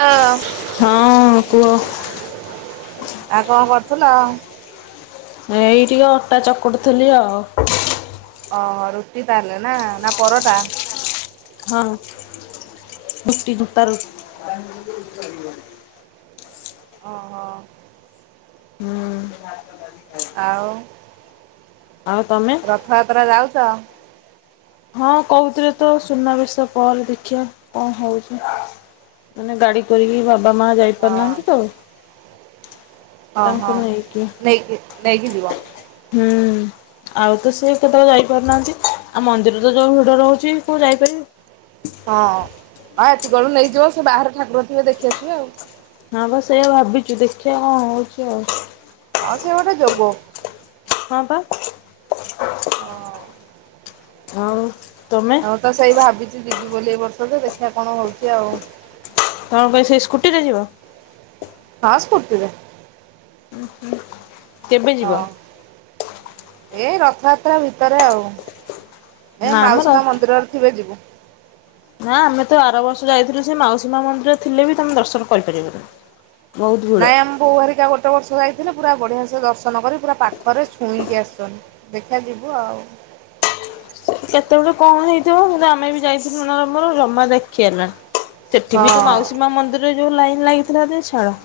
ଆ ହଁ କୁହ? ଆଉ କଣ କରୁଥୁଲ? ଏଇ ଟିକେ ଅଟା ଚକୁଡ଼ୁ ଥିଲି ଆଉ। ଓହୋ, ରୁଟି ତାହେଲେ ନା, ନା ପରଟା? ହଁ ଅଁ [unintelligible] ଓହୋ। ହଁ। ଆଉ ଆଉ ତମେ? ରଥ ଯାତ୍ରା ଯାଉଛ? ହଁ କହୁଥିଲେ ତ ସୁନାବେଶ ପରେ ଦେଖିଆ କଣ ହୋଉଛି। ମାନେ ଗାଡି କରିକି ବାବା ମା ହଁ ଯାଇପାରୁନାହାନ୍ତି ତ ତାଙ୍କୁ ଓହୋ। ନେଇକି ନେଇକି ନେଇକି ଯିବ? ହୁଁ। ଆଉ ତ ସେ କେତେବେଳେ ଯାଇପାରୁନାହାନ୍ତି। ଆଉ ମନ୍ଦିର ତ ଯୋଉ ଭିଡ ରହୁଛି କୋଉ ଯାଇପାରିବେ। ହଁ ଆଉ ଏତିକିବେଳୁ ନେଇଯିବ, ସେ ବାହାରେ ଠାକୁର ଥିବେ ଦେଖି ଆସିବେ ଆଉ। ହଁ ବା ସେଇଆ ଭାବିଛୁ ଦେଖିଆ କଣ ହଉଛି ଆଉ। ହଁ ସିଏ ଗୋଟେ ଯୋଗ। ହଁ ପା। ହଁ ଅଁ। ଆଉ ତମେ? ମୁଁ ତ ସେଇ ଭାବିଛି ଯିବି ବୋଲି ଏ ବର୍ଷ ଯେ ଦେଖିବା କଣ ହଉଛି ଆଉ? ତମେ କଣ ସେଇ ସ୍କୁଟିରେ ଯିବ? ହଁ ସ୍କୁଟି ରେ। କେବେ ଯିବ? ହଁ ଏଇ ରଥଯାତ୍ରା ଭିତରେ ଆଉ। ଏ ନା ମାଉସୀ ଆମର ମା ମନ୍ଦିରରେ ଥିବେ ଯିବୁ। ନା ଆମେ ତ ବାର ବର୍ଷ ଯାଇଥିଲୁ ସେ ମାଉସୀମା ମନ୍ଦିର ଥିଲେ ବି ତମେ ଦର୍ଶନ କରିପାରିବନି। ବହୁତ ଭିଡ। ନାଇଁ ଆମ ବୋଉହାରିକା ଗୋଟେ ବର୍ଷ ଯାଇଥିଲେ ପୁରା ବଢିଆ ସେ ଦର୍ଶନ କରି ପୁରା ପାଖରେ ଛୁଇଁକି ଆସୁଛନ୍ତି। ଦେଖ ଯିବୁ ଆଉ। କେତେବେଳୁ କଣ ହେଇଥିବ କିନ୍ତୁ ଆମେ ବି ଯାଇଥିଲୁ ନରମର ଜମା ଦେଖି ହେଲାନି। ସେଠି ବି ତୋ ହଁ ମାଉସୀ ମା ମନ୍ଦିରରେ ଯୋଉ ଲାଇନ୍ ଲାଗିଥିଲା ଯେ ଛାଳ।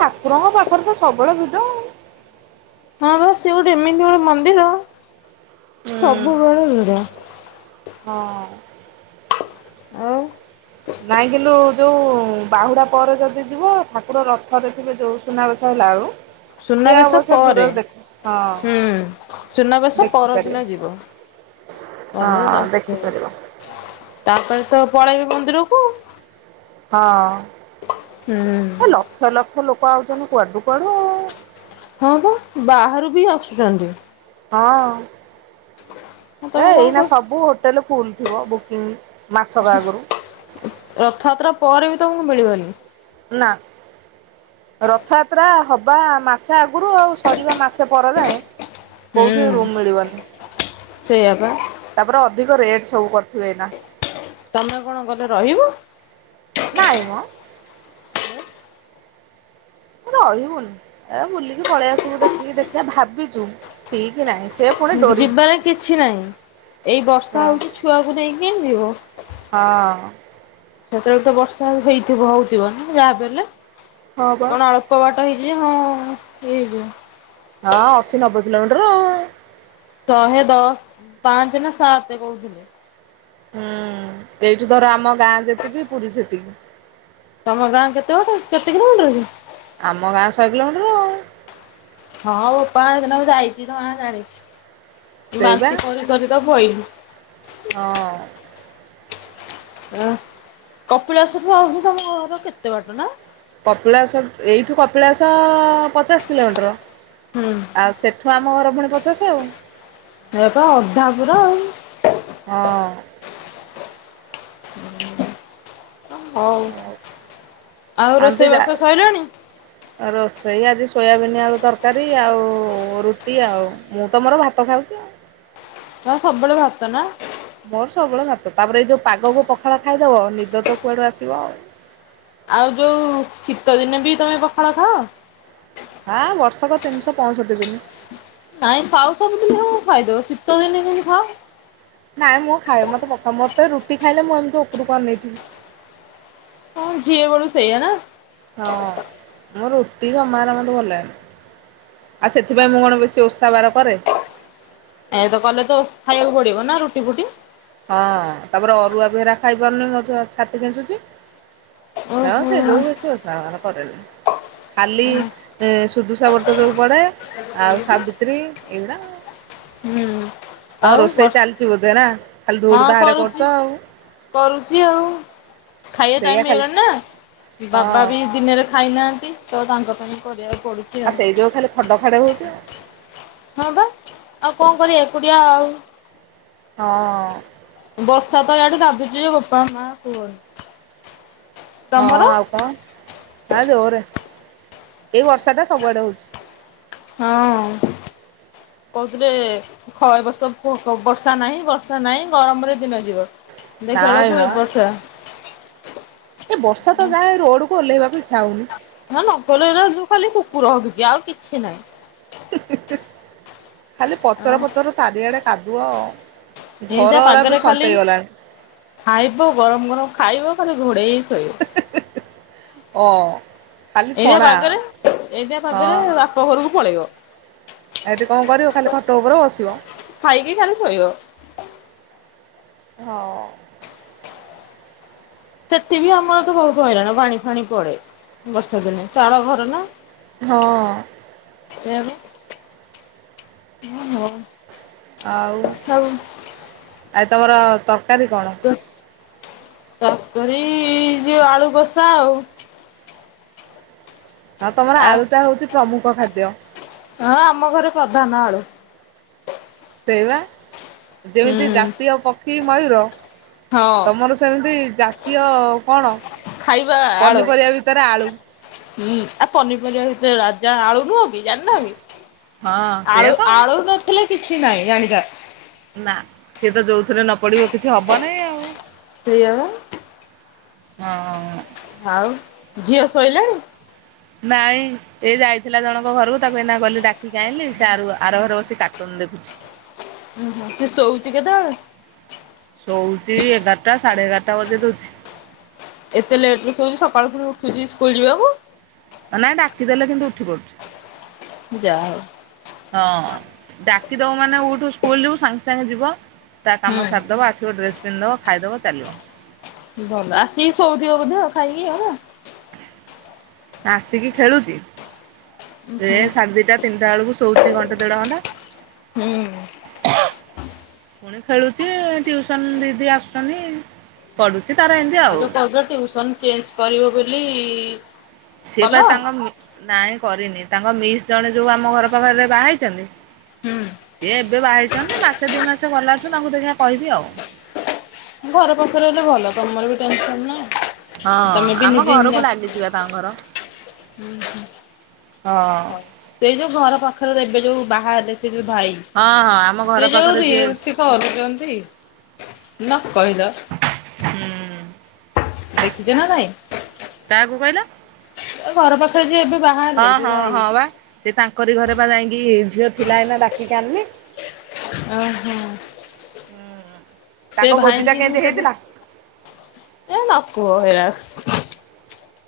ଠାକୁରଙ୍କ ପାଖରେ ତ ସବବେଳେ ଭିଡ ଆଉ। ହଁ ବା ସିଏ ଗୋଟେ ଏମିତି ଗୋଟେ ମନ୍ଦିର। ହୁଁ ସବୁବେଳେ ଭିଡ ହଁ। ଆଉ। ନାଇଁ କିନ୍ତୁ ଯୋଉ ବାହୁଡା ପରେ ଯଦି ଯିବ ଠାକୁର ରଥରେ ଥିବେ ଯୋଉ ସୁନାବେସ ହେଲା ଆଉ। ସୁନାବେଶ ପରେ ହଁ ହୁଁ। ସୁନାବେଶ ଦେଖିପାରିବ ପରଦିନ ଯିବ। ହଁ ଦେଖିପାରିବ [unintelligible] ତାପରେ ତ ପଳେଇବେ ମନ୍ଦିରକୁ ଆଉ। ହଁ। ଏ ହୁଁ। ଲକ୍ଷ ଲକ୍ଷ ଲୋକ ଆଉଛନ୍ତି କୁଆଡୁ କୁଆଡୁ ଆଉ। ହଁ ବା ବାହାରୁ ବି ଆଶୁଛନ୍ତି। ହଁ ଆଉ ଏ ତମେ କଣ ଏଇନା କର ସବୁ ହୋଟେଲ ଫୁଲ ଥିବ ବୁକିଂ। ମାସକ ଆଗରୁ। ରଥଯାତ୍ରା ପରେ ବି ତମକୁ ମିଳିବନି। ନା। ରଥଯାତ୍ରା ହବା ମାସେ ଆଗରୁ ଆଉ ସରିବା ମାସେ ପରେ ଯାଏ କୋଉଠି ହୁଁ। ରୁମ୍ ମିଳିବନି। ସେଇଆ ପା ତାପରେ ଅଧିକ ରେଟ୍ ସବୁ କରିଥିବେ ଏଇ ନା। ତମେ କଣ ଗଲେ ରହିବୁ? ନାଇଁ ମ। ରହିବୁନି ଏ ବୁଲିକି ପଳେଇ ଆସିବୁ ଦେଖିକି ଦେଖିବା ଭାବିଛୁ ଠିକ ନାଇଁ। ଯିବାର କିଛି ନାହିଁ ଏଇ ହଁ ବର୍ଷା ହଉଛିି ଛୁଆକୁ ନେଇକି ଯିବ। ହଁ। ସେତେବେଳେ ତ ବର୍ଷା ହେଇଥିବ ହଉଥିବ ନା ଯାହା ବି ହେଲେ ହଁ ବା କଣ ଅଳ କବାଟ ହେଇଛି ହଁ ଇ ହେଇଯିବ। ହଁ ଅଶୀ ନବେ କିଲୋମିଟର ଆଉ। ଶହେ ଦଶ ପାଞ୍ଚ ନା ସାତ କହୁଥିଲେ। ହୁଁ ଏଇଠୁ ଧର ଆମ ଗାଁ ଯେତିକି ପୁରୀ ସେତିକି। ତମ ଗାଁ କେତେଟ କେତେ କିଲୋମିଟର ଅଛି? ଆମ ଗାଁ ଶହେ କିଲୋମିଟର ଆଉ। ହଁ ବୋପା ସେଦିନ ମୁଁ ଯାଇଚି ତ ମା ଜାଣିଛି, ସେଇବା ବାନ୍ତି କରିକରି ତ ପଇଲି। ହଁ। ଅଁ, କପିଳାସଠୁ ଆହୁରି ତୋମ ଘର କେତେ ବାଟ ନା? କପିଳାସ, ଏଇଠୁ କପିଳାସ ପଚାଶ କିଲୋମିଟର। ହଁ। ଆଉ ସେଠୁ ଆମ ଘର ପୁଣି ପଚାଶେ ଆଉ। ଏ ପରା ଅଧା ପୁରା ଆଉ। ହଁ। ହଉ ଆଉ ରୋଷେଇ ବାସ ସଇଲାଣି? ହ ଅ, ରୋଷେଇ ଆଜି ସୋୟାବିନି ଆଳୁ ତରକାରୀ, ଆଉ ରୁଟି ଆଉ ମୁଁ ତୋ ମୋର ଭାତ ଖାଉଚି। ତୋମେ ସବବେଳେ ଭାତ ନା? ମୋର ସବୁବେଳେ ଭାତ, ତାପରେ ଏଇ ଯୋଉ ପାଗକୁ ପଖାଳ ଖାଇଦବ ନିଦ ତ କୁଆଡୁ ଆସିବ। ଆଉ ଯୋଉ ଶୀତଦିନେ ବି ତୋମେ ପଖାଳ ଖାଅ? ହାଁ ବର୍ଷକ ତିନିଶହ ପଅଁଷଠି ଦିନି। ନାଇଁ ସାଉ ସବୁଦିନେ ହଉ ଖାଇଦବ, ଶୀତ ଦିନେ କେମିତି ଖାଅ? ନାଇଁ ମୁଁ ଖାଏ, ମୋତେ ପଖା, ମୋତେ ରୁଟି ଖାଇଲେ ମୁଁ ଏମିତି ଉପରକୁ ଅନେଇଥିବି। ହଁ ଝିଅ ବେଳୁ ସେୟା ନା? ହଁ ମୁଁ ରୁଟି ଜମାରୁ ମୋତେ ଭଲ ଲାଗେନା। ଆଉ ସେଥିପାଇଁ ମୁଁ କଣ ବେଶି ଓଷା ବାର କରେ। ଏ ତ କଲେ ତ ଖାଇବାକୁ ପଡିବ ନା ରୁଟି ଫୁଟି। ହଁ ତାପରେ ଅରୁଆ ବି ହେରା ଖାଇ ପାରୁନି ମୋ ଛ- ଛାତି କେଞ୍ଚୁଛି। ହଁ ସେଇ ଓହୋ ଯୋଗୁ ବେଶି ଓଷା ବାର କରେନି। ଖାଲି ଏ ଶୁଦୁଶା ବ୍ରତ ଯୋଉ ପଡେ ଆଉ ସାବିତ୍ରୀ ଏଇ ଗୁଡ଼ା ହୁଁ। ତୋମ ଆଉ ରୋଷେଇ ବର୍ଷ ଚାଲିଚି ବୋଧେ ନା? ଖାଲି ଧୁଡୁ ହଁ ଧାଡେ କରୁଛ କରୁଚି, ଆଉ କରୁଚି ଆଉ। ଖାଇବା ସେଇଆ ଟାଇମ୍ ହେଇ ଖାଲି ଗଲାଣି ନା ହଁ ବାବା ବି ଦିନରେ ଖାଇ ନାହାନ୍ତି ତ ତାଙ୍କ ପାଇଁ କରିବାକୁ ପଡୁଛି। ଆଉ ସେଇ ଯୋଗୁ ଖାଲି ଖଡ ଖଡ଼େ ହଉଛି ଆଉ। ହଁ ବା ଆଉ କଣ କରିବା ଏକୁଟିଆ ଆଉ। ହଁ। ବର୍ଷା ତ ଇଆଡ଼େ ଗାଜୁଚି ଯେ ବୋପା ମାଆ କୁହନି। ହଁ ତମର? ଆଉ କଣ? ହଁ ଜୋରେ। ଏଇ ବର୍ଷା ଟା ସବୁଆଡେ ହଉଛି। ହଁ କହୁଥିଲେ ଖ-ଏ ବର୍ଷ ପକ ବର୍ଷା ନାହିଁ ବର୍ଷା ନାଇଁ ଗରମରେ ଦିନ ଯିବ। ଦେଖିଲା ନାଇଁ ବେଳକୁ ମ ଏ ବର୍ଷା ଏ ବର୍ଷା ତ ଯାହା ଏ ରୋଡ୍ କୁ ଓଲ୍ହେଇବାକୁ ଇଚ୍ଛା ହଉନି। ହଁ ନକଲେ ଏଇରା ଯୋଉ ଖାଲି କୁକୁର ହଗିଚି ଆଉ କିଛି ନାହିଁ। ଖାଲି ପଚର ଆଉ ପଚର ଚାରିଆଡେ କାଦୁଅ। ଏମତିଆ ଘରରା ବି ପାଗରେ ଖାଲି ସନ୍ତେଇ ଗଲାଣି ଖାଇବୁ, ଗରମ ଗରମ ଖାଇବ ଖାଲି ଘୋଡ଼େଇ ହେଇ ଶୋଇବ। ଅ, ଖାଲି ଏମତିଆ ଛଣା ପାଗରେ ଏମତିଆ ପାାଗରେ ହଁ ବାପ ଘରକୁ ପଳେଇବ। ଏଠି କଣ କରିବ ଖାଲି ଖଟ ଉପରେ ବସିବ। ଖାଇକି ଖାଲି ଶୋଇବ। ହଁ। ସେଠି ବି ଆମର ତ ବୋହୁତ ହଇରାଣ ପାଣି ଫାଣି ପଡେ। ବର୍ଷା ଦିନେ ଚାଳ ଘର ନା। ହଁ। ସେୟାପା ହୋଉ। ଆଉ ଆଜି ତମର ତ ତର୍ ତରକାରୀ ଯୋଉ ଆଳୁ କଷା ଆଉ। ଆଉ ତମର ଆଳୁ ଟା ହୋଉଚି ପ୍ରମୁଖ ଖାଦ୍ୟ। ହଁ ଆମ ଘରେ ପ୍ରଧାନ ଆଳୁ। ସେଇବା ହୁଁ ଯେମିତି ଜାତୀୟ ପକ୍ଷୀ ମୟୁର ହଁ ତମର ସେମିତି ଜାତୀୟ କଣ ଖାଇବା ଆଳୁ ପନିପରିବା ଭିତରେ ଆଳୁ ହୁଁ ଆ ପନିପରିବା ଭିତରେ ରାଜା ଆଳୁ ନୁହଁ କି ଜାଣିନ କି ହଁ ସେଇଆ ଆଳୁ ତ ଆଉ ଆଳୁ ନଥିଲେ କିଛି ନାହିଁ ଜାଣିଯାଥା। ନାଁ ସିଏ ତ ଯୋଉଥିରେ ନ ପଡିବ କିଛି ହବନାଇଁ ଆଉ। ସେଇୟାପା। ହଁ। ଆଉ ଝିଅ ଶୋଇଲାଣି? ନାଇଁ। ଏ ଯାଇଥିଲା ଜଣଙ୍କ ଘରକୁ ତାକୁ ଏଇନା ଗଲି ଡାକି କି ଆଇଁଲି। ସେ ଆରୁ ଆର ଘରେ ବସି କାର୍ଟୁନ ଦେଖୁଚି। ଉଁ ହୁଁ ସେ ଶୋଉଚି କେତେବେଳେ? ଶୋଉଚି ଏଗାରଟା ସାଢେ ଏଗାରଟା ବଜେଇ ଦୋଉଚି। ଏତେ ଲେଟ୍ ରେ ଶୋଉଚି ସକାଳୁ ଫୁଣି ଉଠୁଚି ସ୍କୁଲ ଯିବାକୁ। ନାଇଁ ଡାକିଦେଲେ ସେ କିନ୍ତୁ ଉଠି ପଡୁଚି। ଯାହା ହୋଉ। ହଁ ଡାକିଦୋବୁ ମାନେ ଉଠୁ ସ୍କୁଲ ଯିବୁ ସାଙ୍ଗେ ସାଙ୍ଗେ ଯିବ। ତା କାମ ସାରିଦବ ଆସିବ ଡ୍ରେସ ପିନ୍ଧଦବ ଖାଇଦବ ଚାଲିବ। ଭଲ ଆସିକି ଶୋଉଥିବ ବୋଧେ ଖାଇକି ଆଉ ନା। ଆସିକି ଖେଳୁଚି ସେ ହୁଁ ସାଢେ ଦିଇଟା ତିନିଟା ବେଳକୁ ଶୋଉଚି ଘଣ୍ଟେ ଦେଢ ଘଣ୍ଟା। ହୁଁ। ଫୁଣି ଖେଳୁଚି ଏ ଟିଉସନ ଦିଦି ଆସୁଚନ୍ତି ପଢୁଚି ତାର ଏମିତି ଆଉ। [unintelligible] ଅବିକା ଟିଉସନ୍ ଚେଞ୍ଜ କରିବ ବୋଲି ସିଏ କଲ? ପା ତାଙ୍କ ମି ନାଇଁ କରିନି ତାଙ୍କ ମିସ୍ ଜଣେ ଯୋଉ ଆମ ଘର ପାଖରେ ବାହା ହେଇଚନ୍ତି। ସିଏ ଏବେ ବାହା ହେଇଚନ୍ତି ତ ମାସେ ଦିଇ ମାସ ଗଲାଠୁ ତାଙ୍କୁ ଦେଖିବା କହିବି ଆଉ। ଘର ପାଖରେ ହେଲେ ଭଲ। ତମର ବି ଟେନସନ ନାହିଁ। ହଁ ତମେ ବି ଆମ ନିଜେ ଘରକୁ ଲାଗିଚିପା ତାଙ୍କ ଘର ହଁ। ସେଇ ଯୋଉ ଘର ପାଖରେ ଏବେ ଯୋଉ ବାହାହେଲେ ସେ ଯୋଉ ଭାଇ। ହଁ ହଁ ଆମ ଘର ପାଖରେ ଯିଏ କରୁୁଚନ୍ତି ନ କହିଲ। ଦେଖିଚ ନା ନାଇଁ? କାହାକୁ କହିଲ? ଏ ଘର ପାଖରେ ଯିଏ ଏବେ ବାହା ହଁ ହେଲେ ଯୋଉ ହଁ ଭାଇ। ହଁ ବା ସେ ତାଙ୍କରି ଘରେପା ଯାଇଁକି ଝିଅ ଥିଲା ଏନା ଡାକି କି ଆଣିନି। ଓହୋ ସେ ତାଙ୍କ ଭୋଜି ଟା ଭାଇଙ୍କି ମୁଁ କେମିତି ସେ ଦି ହେଇଥିଲା? ଏ ନ କୁହ ହେରା।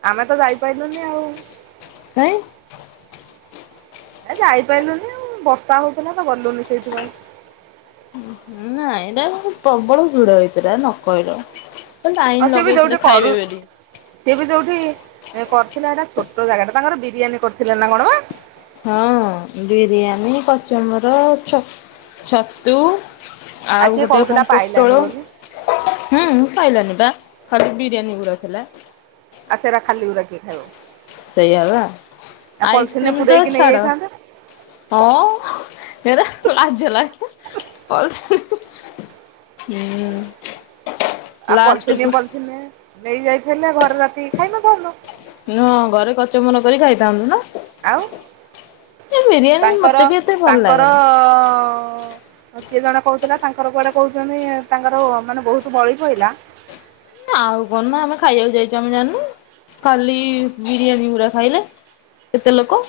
ଆମେ ତ ଯାଇପାଇଲୁନି ଆଉ। କାଇଁ। ଏ ଯାଇପାଇଲୁନି ବର୍ଷା ହଉଥିଲାତ ଗଲୁନି ସେଇଥିପାଇଁ। ନାଇଁ ଏଇଟା ପ୍ରବଳ ଭିଡ ହେଇଥିଲା ନ କହିଲ। ଆଉ ଲଇନ ସିଏ ବି ଯୋଉଠି ଲଗେଇଥିଲେ କରୁ ଖାଇବେ ବେଲି। ସିଏ ବି ଯୋଉଠି କରିଥିଲା ହେଟା ଛୋଟ ଜାଗାଟା ତାଙ୍କର ବିରିୟାନୀ କରିଥିଲେ ନା କଣ ବା? ହଁ ହଁ ବିରିୟାନୀ କଚମ୍ବର ଛତୁ ଆଉ କିଏ ଗୋଟେ କହୁଥିଲା କଣ ପାଇଲାନି ପୋଟଳ ବୋଲି ହୁଁ ପାଇଲାନି ପା ଖାଲି ବିରିୟାନୀ ଗୁରା ଥିଲା। ଆ ସେରା ଖାଲି ଗୁରା କିିଏ ଖାଇବ। ସେଇଆ ବା ଆଉ ପଲିଥିନରେ ଆଇସ୍କ୍ରିମ ତ ପୁରେଇକି ଛାଡ। ନେଇଯାଇଥାନ୍ତେ ହଁ ହେରା ଲାଜ ଲାଗିବ ପଲଥିନ ହିଁ ହିଁ ହୁଁ। ଆ ପଲଥିନିଏ ଲାଷ୍ଟକୁ ପଲଥିିନଏ ନେଇ ଯାଇଥିଲେ ଘରେ ରାତିକି ଖାଇନଥାନ୍ତ? ନୁହଁ ଘରେ କଚମ୍ବର କରି ଖାଇଥାନ୍ତୁ ନା? ଆଉ ଏ ବିରିୟାନୀ ମତେ ତାଙ୍କର ବି ଏତେ ଭଲ ତାଙ୍କର ଲାଗେନି ଅ କିଏ ଜଣେ କହୁଥିଲା ତାଙ୍କର କୁଆଡେ କହୁଛନ୍ତି ତାଙ୍କର ମାନେ ବହୁତ ବଳି ପହିଲା। ଆଉ କଣ ନା ଆମେ ଖାଇବାକୁ ଯାଇଛୁ ଆମେ ଜାଣିନୁ ଖାଲି ବିରିୟାନୀ ଗୁରା ଖାଇଲେ। କେତେ ଲୋକ।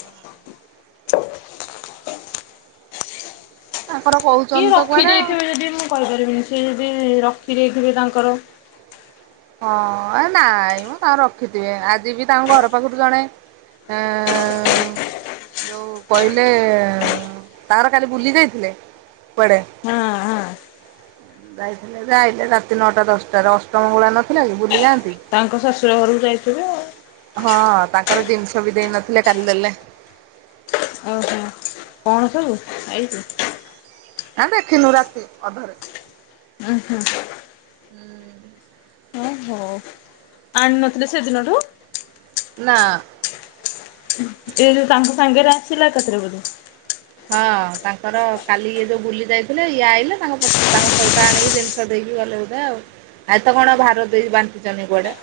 ତାଙ୍କର କିଏ କହୁଛନ୍ତି ତ ରଖି କୁଆଡେ ଦେଇଥେବେ ଯଦି ମୁଁ କହିପାରିବିନି ସେ ଯଦି ରଖି ଦେଇଥିବେ ତାଙ୍କର। ହଁଏ ନାଇଁମ ତାଙ୍କର ରଖିଥିବେ ଆଜିବି ତାଙ୍କ ଘର ପାଖରୁ ଜଣେ ଏଁ ଯଉ କହିଲେ ତାର କାଲି ବୁଲି ଯାଇଥିଲେ କୁଆଡେ? ହଁ ହଁ ଯାଇଥିଲେ ଯେ ଆଇଲେ ରାତି ନଅଟା ଦଶଟାରେ ଅଷ୍ଟ ମଙ୍ଗୁଳା ନଥିଲା କି ବୁଲି ଯାଆନ୍ତି ତାଙ୍କ ଶଶୁର ଘରକୁ ଯାଇଥିବେ ଆଉ। ହଁ ତାଙ୍କର ଜିନିଷ ବି ଦେଇ ନଥିଲେ କାଲି ଦେଲେ। ଉଁ ହୁଁ। କଣ ସବୁ ଆଇଛି? ଆଁ ଦେଖିନୁ ରାତି ଅଧରେ। ଉଁ ହୁଁ। ହୁଁ। ହଉ ଆଣି ନଥିଲେ ସେଦିନଠୁ? ନା। ଏ ଯୋଉ ତାଙ୍କ ସାଙ୍ଗରେ ଆସିଲା ଏକାଥରେ ବୋଧେ। ହଁ ତାଙ୍କର କାଲି ଇଏ ଯୋଉ ବୁଲି ଯାଇଥିଲେ ଇଏ ଆଇଲେ ତାଙ୍କ ପ ତାଙ୍କ ସହିତ ଆଣିକି ଜିନିଷ ଦେଇକି ଗଲେ ବୋଧେ ଆଉ ଆଜିତ କଣ ଭାର ଦେଇ ବାଣ୍ଟୁଚନ୍ତି କୁଆଡେ।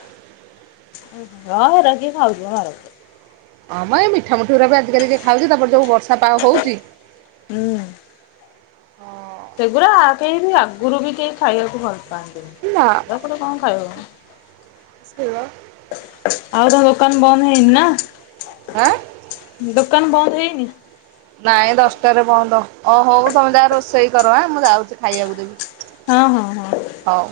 ହଁ ହେରା କିଏ ଖାଉଚି ମ ଭାରକୁ। ହଁ ମ ଏଇ ମିଠା ମିଠି ଗୁରାକ ଆଜି କାଲି କିଏ ଖାଉଛି ତାପରେ ଯଉ ବର୍ଷା ପାଗ ହଉଛି। ହୁଁ ସେଗୁରା କେହି ବି ଆଗରୁ ବି କେହି ଖାଇବାକୁ ଭଲ ପାଆନ୍ତିନି। ନା। ତାପରେ କଣ ଖାଇବ। ସେଇବା। ଆଉ ତା ଦୋକାନ ବନ୍ଦ ହେଇନି ନା? ଆଁ। ଦୋକାନ ବନ୍ଦ ହେଇନି। ନାଇଁ ଦଶଟାରେ ବନ୍ଦ ଅ ହଉ ତମେ ଯାଅ ରୋଷେଇ କର ଆଁ ମୁଁ ଯାଉଛି ଖାଇବାକୁ ଦେବି। ହଁ ହଁ ହଁ। ହଉ।